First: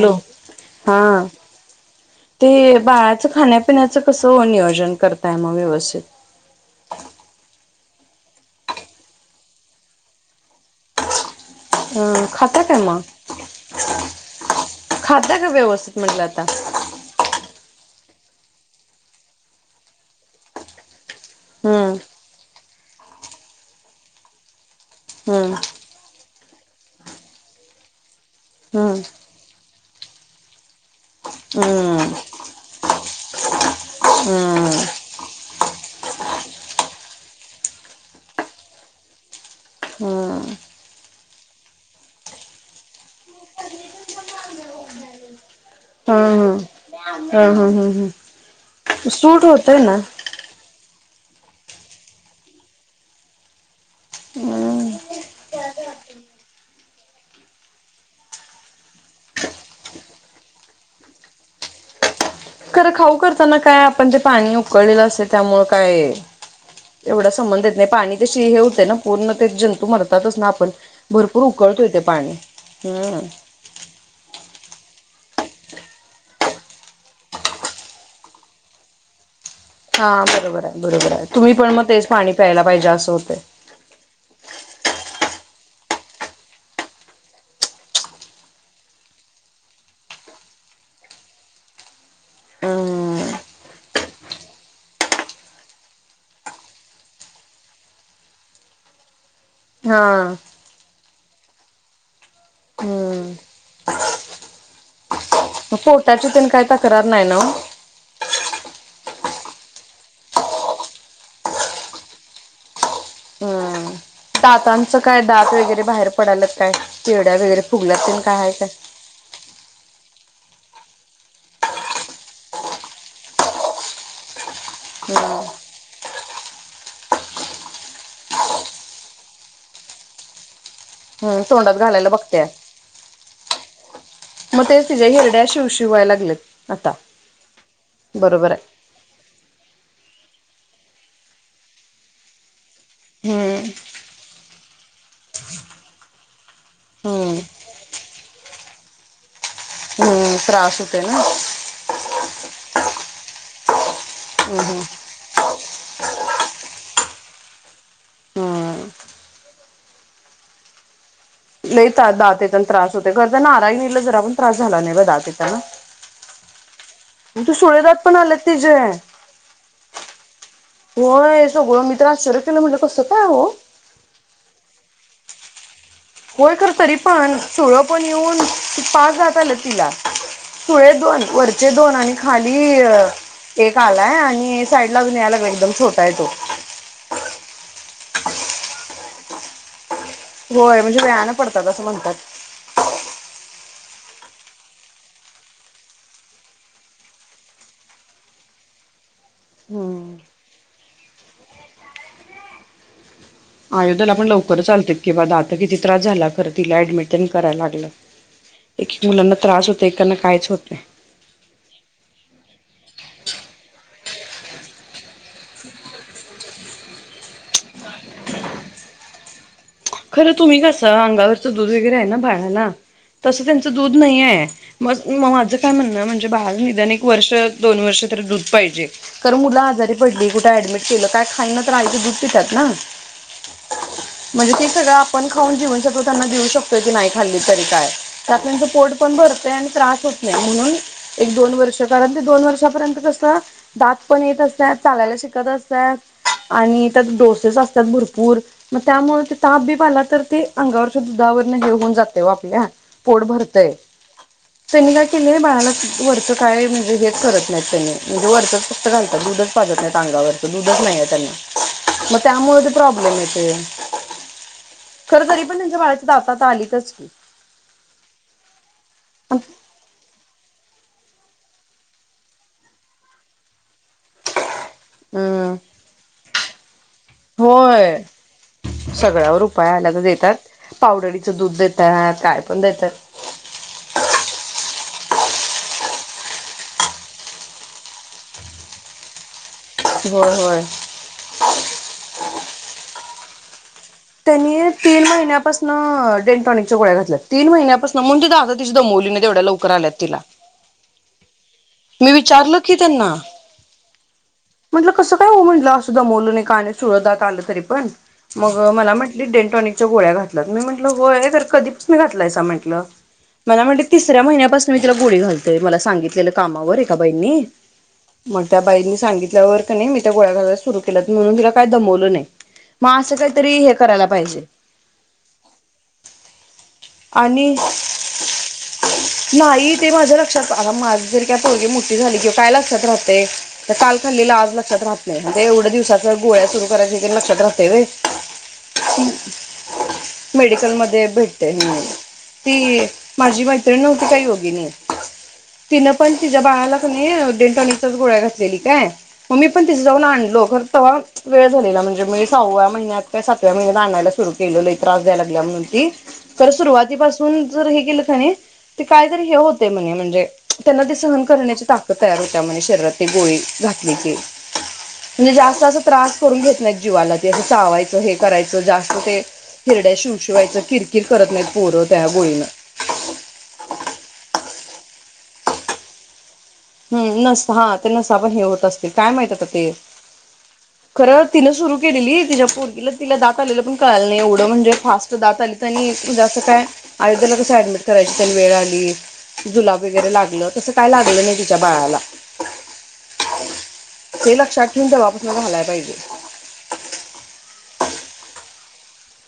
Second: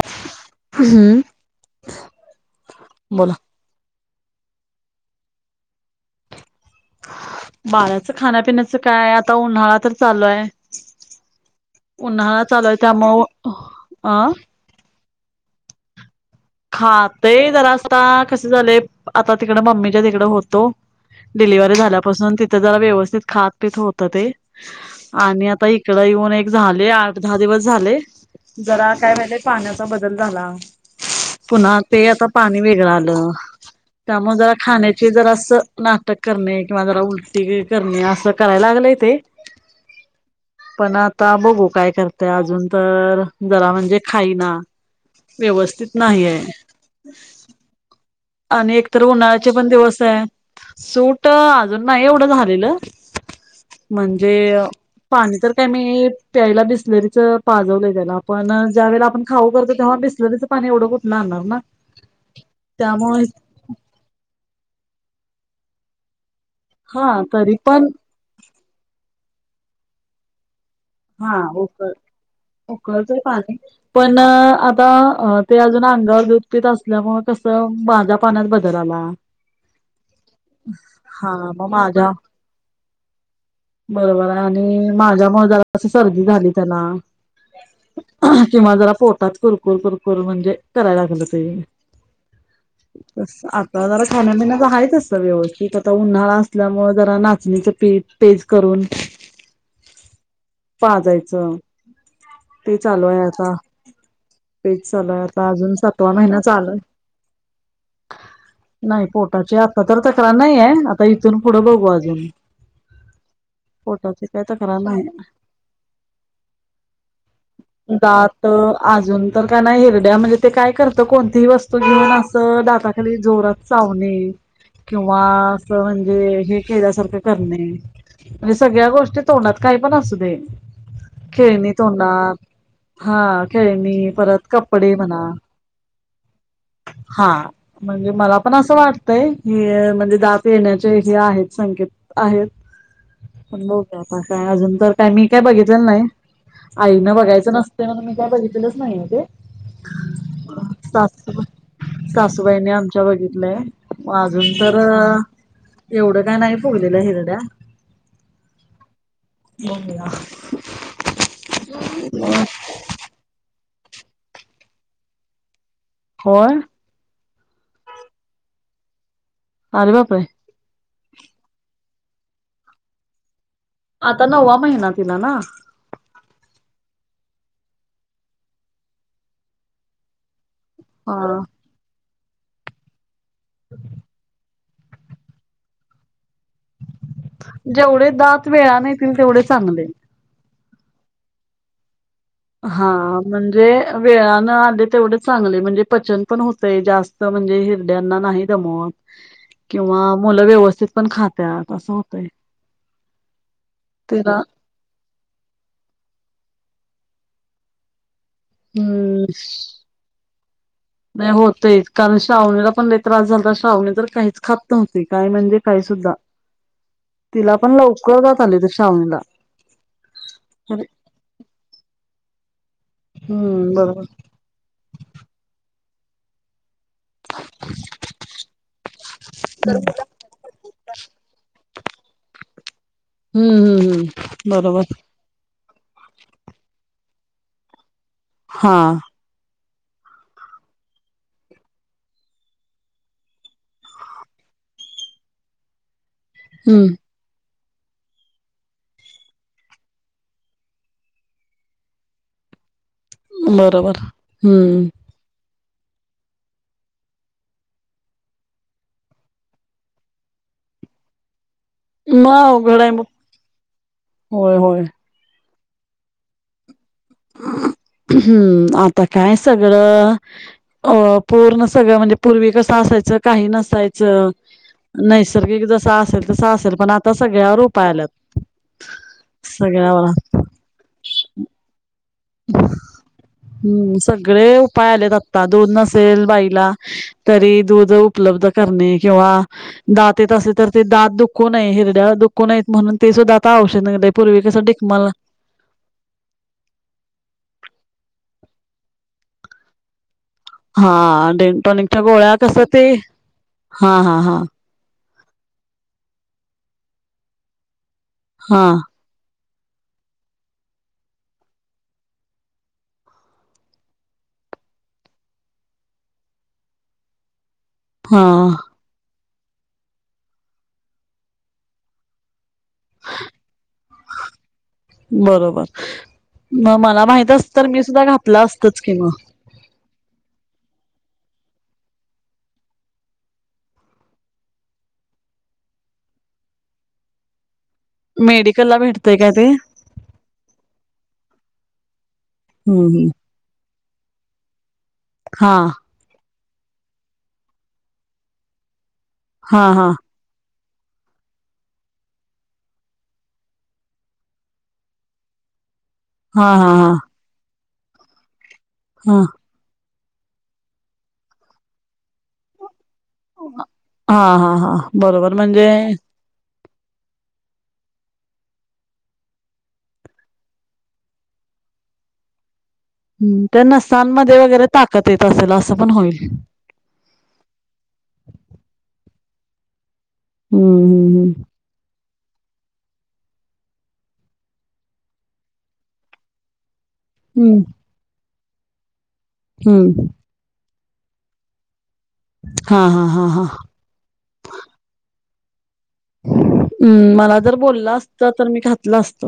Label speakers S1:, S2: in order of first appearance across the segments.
S1: Hello
S2: हम्म.
S1: हा ते बाळाच
S2: बोला
S1: खाण्या पण याच कस नियोजन करताय मग व्यवस्थित
S2: बाळााचं खाण्यापिण्याचं काय आता उन्हाळा तर चालू आहे
S1: अ
S2: उन्हाळा
S1: खाता
S2: चालय
S1: काय
S2: त्यामु अं
S1: खाद्या काय व्यवस्थित म्हटलं आता
S2: खातय जरा असता कसे झाले आता तिकड मम्मीच्या तिकडं होतो डिलिव्हरी
S1: हम्म
S2: झाल्यापासून तिथ जरा व्यवस्थित खातपी होत ते आणि
S1: हम्म
S2: आता एक तड येऊन एक झाले आठ दहा दिवस झाले जरा
S1: हम्म
S2: काय म्हहिले पाण्याचा बदल झाला पुन्हा
S1: हम्म
S2: ते आता पाणी वेगळं आलं त्यामुळे जरा
S1: हम्म
S2: खाण्याची जर असं नाटक करणे किंवा जरा उलटी करणे असं करायला लागलंय ते
S1: हम
S2: पण आता बघू काय करतेय अजून तर जरा म्हणजे खाईना व्यवस्थित नाहीय
S1: हम्म हम्म हम्म हम्म
S2: आणि एकतर
S1: सूट
S2: उन्हाळ्याचे पण
S1: होतय ना
S2: दिवस आहे सूट अजून नाही एवढं झालेलं म्हणजे पाणी तर काय मी प्यायला बिसलेरीच पाजवलं त्याला आपण ज्या वेळेला आपण खाऊ करतो तेव्हा बिस चं पाणी एवढं कुठलं आणणार ना
S1: खरं खाऊ
S2: त्यामुळे
S1: करताना काय आपण जे पाणी उकळलेलं असल त्यामुळेळ काय
S2: हा
S1: एवढा
S2: तरी
S1: संबंध येत
S2: पण
S1: नाही पाणी तशी हे होते ना पूर्ण ते जंतू मरतातच ना आपण
S2: हा
S1: भरपूर उकळतो य
S2: उकळ
S1: ते पाणी ह
S2: [inaudible] पण आता ते अजून अंगावर दुपपीत असल्यामुळे कसं भाझ्या पाण्यात बदल आला
S1: हा बरोबर आहे बरोबर आहे
S2: हा
S1: तुम्ही पण मग तेच
S2: माझ्या
S1: पाणी प्यायला पाहिजे असं होते
S2: बरोबर आहे आणि माझ्या मजाला सर्दी झाली त्याला किंवा जरा पोटात कुरकुर कुरकुर म्हणजे करायला लागलं ते
S1: ह
S2: आता जरा खाण्यापिण्याचं आहेच असतं व्यवस्थित आता उन्हाळा असल्यामुळे जरा नाचणीचं पीठ पेज करून
S1: हा
S2: पा जायचं ते चालूय
S1: हम्म
S2: आता तेच चालूय आ अजून
S1: मग
S2: सातवा
S1: पोटाची
S2: महिना
S1: तेन काय
S2: चालय
S1: तक्रार नाही ना
S2: नाही पोटाची आता तर तक्रार नाहीये आता इथून पुढे बघू अजून
S1: हम्
S2: पोटाची काय तक्रार
S1: दातांचं
S2: नाही
S1: काय दात वगैरे बाहेर पडाल काय चिरड्या वगैरे फुगल्यात तेन काय
S2: दात
S1: हाय काय?
S2: अजून तर का नाही हिरड्या म्हणजे ते काय करतं कोणतीही वस्तू घेऊन असं दाताखाली जोरात सावणे किंवा अस म्हणजे हे केल्यासारखं करणे म्हणजे सगळ्या गोष्टी तोंडात काही पण असू दे
S1: हम्म
S2: खेळणी
S1: तोंडात घालायला
S2: तोंडात
S1: बघत्या
S2: हा क मी परत
S1: मग तेच
S2: कपडे
S1: तिच्या
S2: म्हणा
S1: हिरड्या शिवशिव व्हायला लागल्यात आता.
S2: हा म्हणजे मला
S1: बरोबर
S2: पण
S1: आहे
S2: असं वाटत हे म्हणजे दात येण्याचे हे आहेत संकेत आहेत पण
S1: हम्म
S2: ब का आता काय अजून तर काय मी काय बघितलेलं नाही आईन
S1: हम्म
S2: बघायचं नसते ना मी काय बघितलेलंच नाही ते
S1: हम्म त्रास होतोय ना
S2: सासूबा सासूबाईने आमच्या बघितलंय अजून तर एवढं काय नाही फगलेल्या हिरड्या
S1: हम्म
S2: येम का
S1: नाहीेतात दातचा त्रास होते घरज नाराही न जरा पण त्रास झाला नाही ब दातचा ना
S2: हो
S1: म्हण त सुळेदात पण आलेत ति जे
S2: आर वापे
S1: होो ग मित्र आ शरू केलो म्हट लको सकाय आहे हो
S2: आता नववा महिना तिला ना
S1: होय कर तरी पण सोळं पण येऊन पाच जात आलं तिला सुळे दोन
S2: हा
S1: वरचे दोन आणि खाली एक आलाय आणि साईड लाून यालाग एकदम ोटा आहे तो
S2: जेवढे दच वेळा न येतील तेवढे चांगले
S1: होय म्हणजे वेयानं पडतात असं म्हणतात
S2: हा म्हणजे वेळानं आले तेवढे चांगले म्हणजे पचन पण होतय जास्त म्हणजे हिरड्यांना नाही दमवत किंवा
S1: हम्म
S2: मुलं व्यवस्थित पण खातात असं होतंय
S1: आयुध्याला पण
S2: तिला
S1: लवकरच चालत की ब आता किती त्रास झाला खरं तिला ऍडमिट करायला लागलं एक एक
S2: हम्म
S1: मुलांना त्रास होत एकाना कायच होत
S2: नाही होतच कारण श्रावणीला पण त्रास झाला तर श्रावणी तर काहीच खात नव्हते काय म्हणजे काही सुद्धा
S1: ह्
S2: तिला पण लवकर जात आले तर ावणीला
S1: खरं तुम्ही कसं अंगावरचं दूध वगैरे आहे ना भाड्याना तसं
S2: हम्म
S1: त्यांचं दूध
S2: बरोबर
S1: नाही आहे मग मग माझं काय म्हणणं म्हणजे बाहेर निदाानने वर्ष दोन वर्ष तरी दूध पाहिजे कारण मुला आजारी पडली कुठ ऍडमि केलं काय खायन तर आईच दुपितात ना
S2: हम्म हम्म हम्म बरोबर
S1: ख ज शतो नाही खाल्ली का त्याण
S2: हा
S1: भ आणि त्रास होत नाही म्हणून एक दोन वर्ष कारण ते दोन वर्षापर्यंत कस दात पण येत असतात चागयला शिकत असतात आणि
S2: हम्म
S1: त्यात डोसेस असतात भरपूर मग त्यामुळे ताप बी पाला तर ते अंगावरच्या दुधावरून हेऊन जाते व आपल्या पोट भरतय
S2: बरोबर हम्म
S1: तेघा के नाही बाळाला वरचं काय म्हणजे हेच करत नाहीत त्यांनी म्हणजे वरचंच फक्त घालतात दूधच पाजत नाहीत अंगावर नूडल्स नाही आहे त्यांनी मग त्यामुळे ते
S2: अवघड आहे मग
S1: प्रॉब्लेम येत
S2: होय होय
S1: खर तरी पण त्यांच्या बाळाच्या दातात आलीतच की.
S2: हम्म आता काय सगळं अ पूर्ण सगळं म्हणजे पूर्वी कसं असायचं काही नसायचं
S1: हम्म
S2: नैसर्गिक जसा असेल तसं असेल पण आ
S1: होय सगळ्यावर उपाय आल्या तर
S2: सगळ्यावर
S1: देतात पावडरीचं दूध देतात काय पण देतात
S2: हम्म सगळे उपाय आलेत आत्ता दोन नसेल बाईला तरी दूध उपलब्ध करणे किंवा दात येत
S1: होय
S2: असले
S1: होय.
S2: तर ते दात दुःखो नाही हिरड्या दुःखो नाहीत म्हणून ते सुद्धा तवश निगडे पूर्वी
S1: त्यांनी
S2: कसं
S1: तीन
S2: डिकमलला
S1: महिन्यापासून डेंटॉनिकच्या गोळ्या घातल्या ती महिन्यापासून मग तिथा आता तिशी दमवली नाही तेवढ्या लवकर आल्यात तिला
S2: हा डडेटॉनिकच्या
S1: मी
S2: गोळ्या कस
S1: विचारलं की
S2: ते
S1: त्यांना
S2: हा हा हा
S1: म्हटलं कसं काय हो म्हटलं सुद्धा मोोल नाही काने सुळदात आलं तरी पण मग
S2: हा
S1: मला म्हटली डेंटॉनिकच्या गोळ्या घातल्यात मी म्हटलं होयर कधीच मी घातलायसा म्हटलं मला म्हणते तिसऱ्या महिन्यापून मी तिला गोळी घालतय मला सांगितलेलं कावर एका बईनी
S2: हा
S1: मग त्या बाईंनी सांगित नाही मी त्या गोळ्या घायला सुर के म्हणून तिला काय दमवलं नाही मग असं काहीतरी हे करायला पाहिजे
S2: बरोबर म मला माहित अस
S1: आणि
S2: तर मी सुद्धा घातलं असतच किंवा
S1: नाही ते माझ्या लक्षात आता माझ जर काय पोळगी मोठी झाली किंवा काय लक्षात राहते तर काल खल्लेलं आज लक्षात राहत नाही म्हणजे एवढ्या दिवसाच्या गोळ्या सुरू करायची लक्षात राहते वे
S2: मेडिकल ला भेटतय का ते
S1: मेडिकल म भेटते ती
S2: हम्म हम्म
S1: माझी माहिती तिनती काही होग नाही
S2: हा
S1: तिनं पण तिच्या बालाच नाही डेंटॉनीचाच गोळ्या घातलेली काय मग् मी
S2: हा
S1: पण तिथं
S2: हा
S1: जाऊन आणलो ख तर वेळ झालेला म्हणजे मी सहाव्या महिन्यात का सातव्या महिन्यात आणायला सुरु केले आहे त्रास द्याला लागल्या म्हणून ती
S2: हा
S1: तर
S2: हा हा
S1: सुरुवातीपासून जर हे केलं ख ते काय
S2: हा
S1: तरी हे होत म्हणे म्हणजे त्यांना ते सहन करण्याची ताक तयार होत म्ह शरीरात गोळे घातलेचे
S2: हा हा हा
S1: म्हणजे
S2: बरोबर
S1: जास्त अस
S2: म्हणजे
S1: त्रास [inaudible] नाही जीवाला चावायच हे करायचं जास्त ते हिरड्या शिव शिवायच कि कती करत नाहीत पोरं त्या गोळीनं
S2: हम् त्या नसांमध्ये वगैरे ताकत येत असेल असं पण होईल
S1: हम् नस हा ते नसा पण हे होत असतील काय माहित ते
S2: हम्म
S1: खरं
S2: हम्म
S1: तिनं सुरू केलेली तिच्या पोरगला तिला दात आलेलं पण कळालं नाही एवढं म्हणजे फास्ट दात आली त्यांनी जसं काय अयोधध्येला कस
S2: हम्म.
S1: ऍडमिट करायची त्यांनी वेळ आली जुलाब
S2: हम्म हम्म
S1: वगैरे लागलं तस काय लागलं नाही बाळाला
S2: हा हा हा हा
S1: ते लक्षात ठेऊन द बापसला घालाय पाहिजे
S2: हम्म मला जर बोललं असत तर मी घातलं असत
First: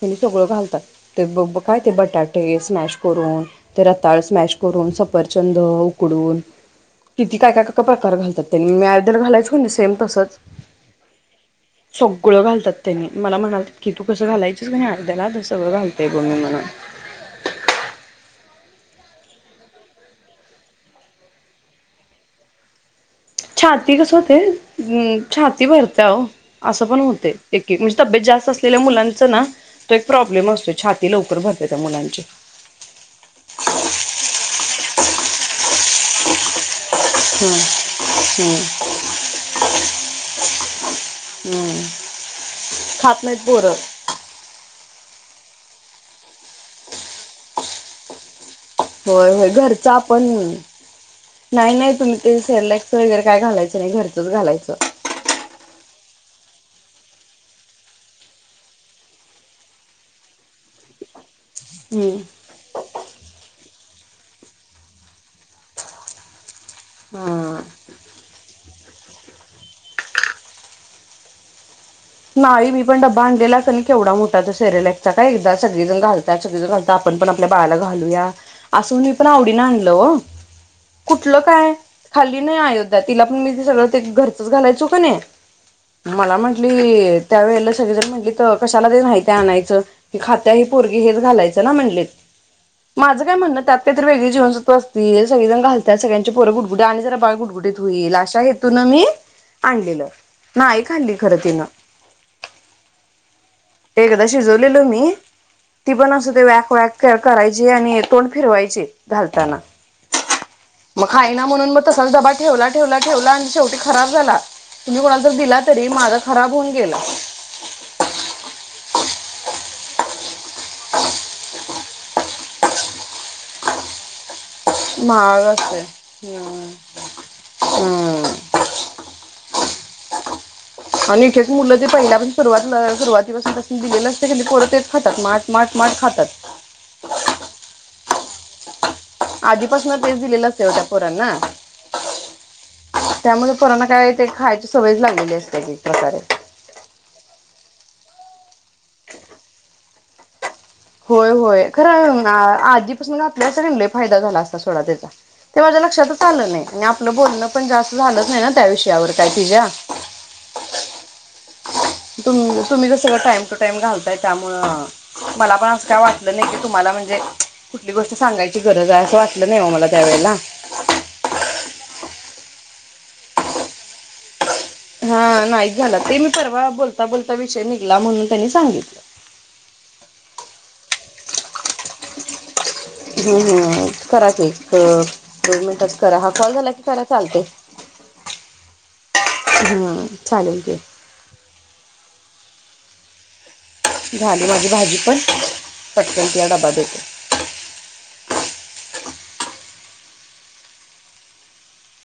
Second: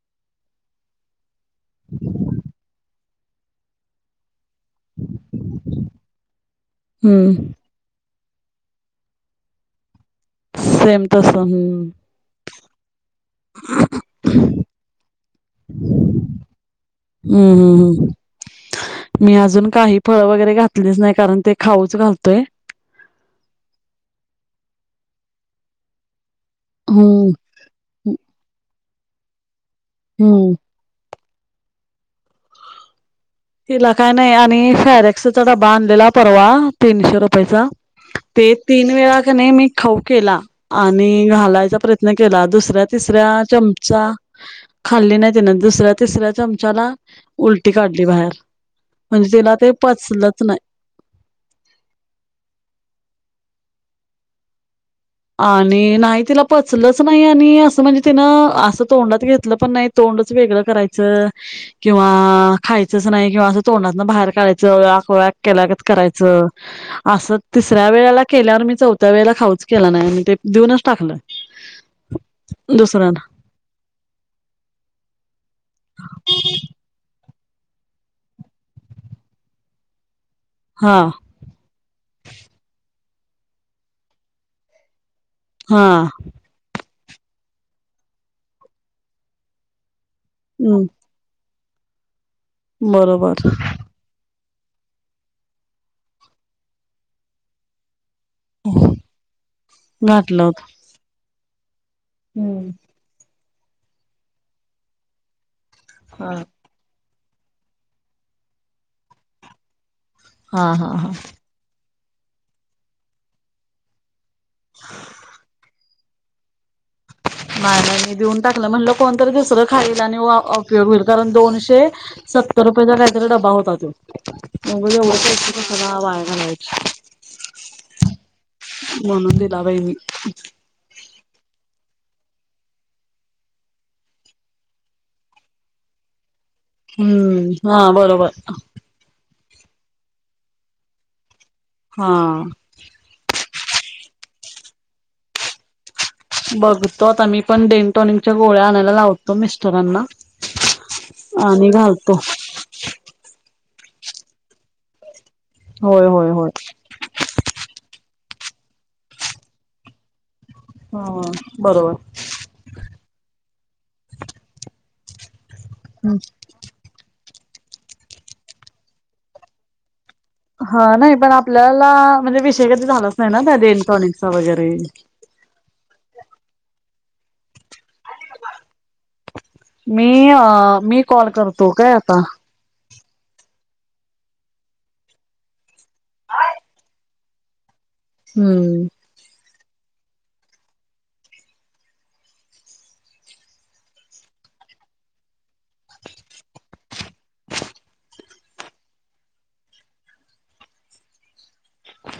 S1: त्यांनी सगळं घातात ते काय ते बटाटे स्मॅश करून ते रताळ स्मॅश करून सफरचंद उकडून
S2: हम्म
S1: किती काय काय प्रकार घालतात त्यां मी आदल घालायचं सेम तसंच
S2: सेम तस हम्म. हम्म
S1: सगळं घालतात त्यांनी मला म्हणात की तू कसं घालायच अर्द्याला दसळं घालतेय कोु म म्हण
S2: हम् हम् हम् मी अजून काही फळ वगैरे घातलीच नाही कारण ते खाऊच घालतोय
S1: छाती कस होते छाती भरते हो असं पण
S2: हम्म
S1: होते एककी म्हणजे तब्येत जास्त असलेल्या मुलांचा ना तो एक प्रॉब्लेम
S2: हम्म.
S1: असतो छाती लवकर भरते त्या मुलांची
S2: तिला काय नाही आणि फॅरेक्सढ डबा आणलेला परवा तीनशे
S1: हम्म
S2: रुपयाेचा ते
S1: हम्म
S2: तीन वेळा क नाही मी खाऊ केला आणि घालायचा
S1: हम्म
S2: प्रयत्न केला दुसऱ्या
S1: खात नाहीत
S2: तिसऱ्या
S1: पोरं
S2: चमचा खाल्ली नाही तिने दुसऱ्या तिसऱ्या चमचाला उलटी काढली बाहेर म्हणजे
S1: होय होय
S2: तिला ते
S1: घरचा आपण
S2: पचलंच नाही
S1: नाही नाही तुम्ही ते सेरलक्स वगैरे काय घालायचं नाही घरचंच घालायचं.
S2: आणि नाही तिला पचलच नाही आणि असं म्हणजे तिनं असं तोंडात घेतलं पण नाही. तोंडच वेगळं करायचं किंवा खायचंच नाही किंवा असं तोंडातन बाहेर काढायचं आकग केल्यात करायचं. असं तिसऱ्या वेळेला केल्यावर मी चौथ्या वेळेला खाऊच केला नाही आणि ते देऊनच टाकलं.
S1: नाही मी पण
S2: दुसऱ्याना
S1: डबा आणलेला केवढा मोठा त्या सेरेलेक्स सगळेजण घालतात सगळेजण घालतात. आपण पण आपल्या बाळाला घालूया असून मी पण आवडीन आणल हो
S2: हा
S1: कुठलं काय खाली नाही अयोध्या तिला पण मी ते सगळं ते घरच घालायचो का नाही.
S2: हा
S1: मला म्हंटली त्यावेेळेला सगळीजण म्हटली तर कशाला दे नाही ते आणायचं. खात्या ह
S2: हम्म
S1: पोरगी हेच घालायचं ना म्हणले माझं काय
S2: बरोबर
S1: म्हणणं त्यात काहीतरी वेगळी जीवनसत्व असते सगळेण घालात सगळ्यां पोर गुटगुट्या आणि जरा बाळ गुटगुट ईल अशा हेतून मी आणलेलं
S2: घातलं होत.
S1: नाहीक आणली खरं तिनं
S2: हम्म
S1: एकदा शिजवलेलो मी ती पण अस ते
S2: हा.
S1: व्यक् व्यक् करायची आणि तोंड फिरवायचे घालताना
S2: हा हा
S1: मग
S2: हा
S1: खाय ना म्हणून म तसा बा ठेवला ठेवला ठेवला आणि शेवी खराब झाला तुम्हीणाला ज दिला तरी मा खराब होऊन गेला
S2: माझा मी देऊन टाकलं म्हणलं कोणत दुसरं खालील आणि उपयोग होईल कारण दोनशे सत्तर रुपयाेचा काहीतरी डबा होता तो उगाच एवढा
S1: महाग
S2: पैसे
S1: असतोय
S2: देऊन वाया घालवायचे.
S1: हम्म
S2: म्हणून दिला बाई मी
S1: आणि इथेच मुलं ते पहिल्यापासून सुरवात सुरुवातीपासून दिलेलं असतेत तेच खातात मा माट, माट खातात.
S2: हम्म हा बरोबर
S1: आधीपासन तेच दिलेलं असतय, ओ त्या पोरांना
S2: हा आ.
S1: त्यामुळे पोरांना काय ते खायची सवयच लागलेली असतिया की एक प्रकारे?
S2: बघतो आता मी पण डेंटॉनिकच्या गोळ्या आणायला लावतो मिस्टरांना
S1: होय होय
S2: आणि घालतो
S1: खरं आधीपासून घातल्या असत्या कणी लय फायदा झाला असता, सोडा त्याचा ते माझ्या
S2: होय
S1: लक्षातच
S2: होय होय
S1: आलं नाही. आपलं बोलणं पण जास्त झालंच नाही, ना त्या विषयावर काय तीज्या?
S2: हा बरोबर
S1: तु तुम्ही कसं सगळं टाइम टू टाइम घालताय त्यामुळ मला पण असं काय वाटलं? नाही की तुम्हाला म्हणजे कुठली गोष्ट सांगायची गरज हाय, असं वाटलं नाही ओ मला त्यावेळेला
S2: हा नाही पण आपल्याला म्हणजे विषय कधी झालाच नाही ना, त्या डेन टॉनिक चा वगैरे
S1: हा नाही झालं, ते मी परवा बोलता बोलता विषय निघला म्हणून त्यांनी सांगितलं
S2: मी अ मी कॉल करतो काय आता?
S1: हू हू करा की, एक दोन मिनिटात करा, हा कॉल झाला की करा चालतय.
S2: हम्म.
S1: हम्म चालेल की, झाली माझी भाजी पण पटकन तिला डबा देते.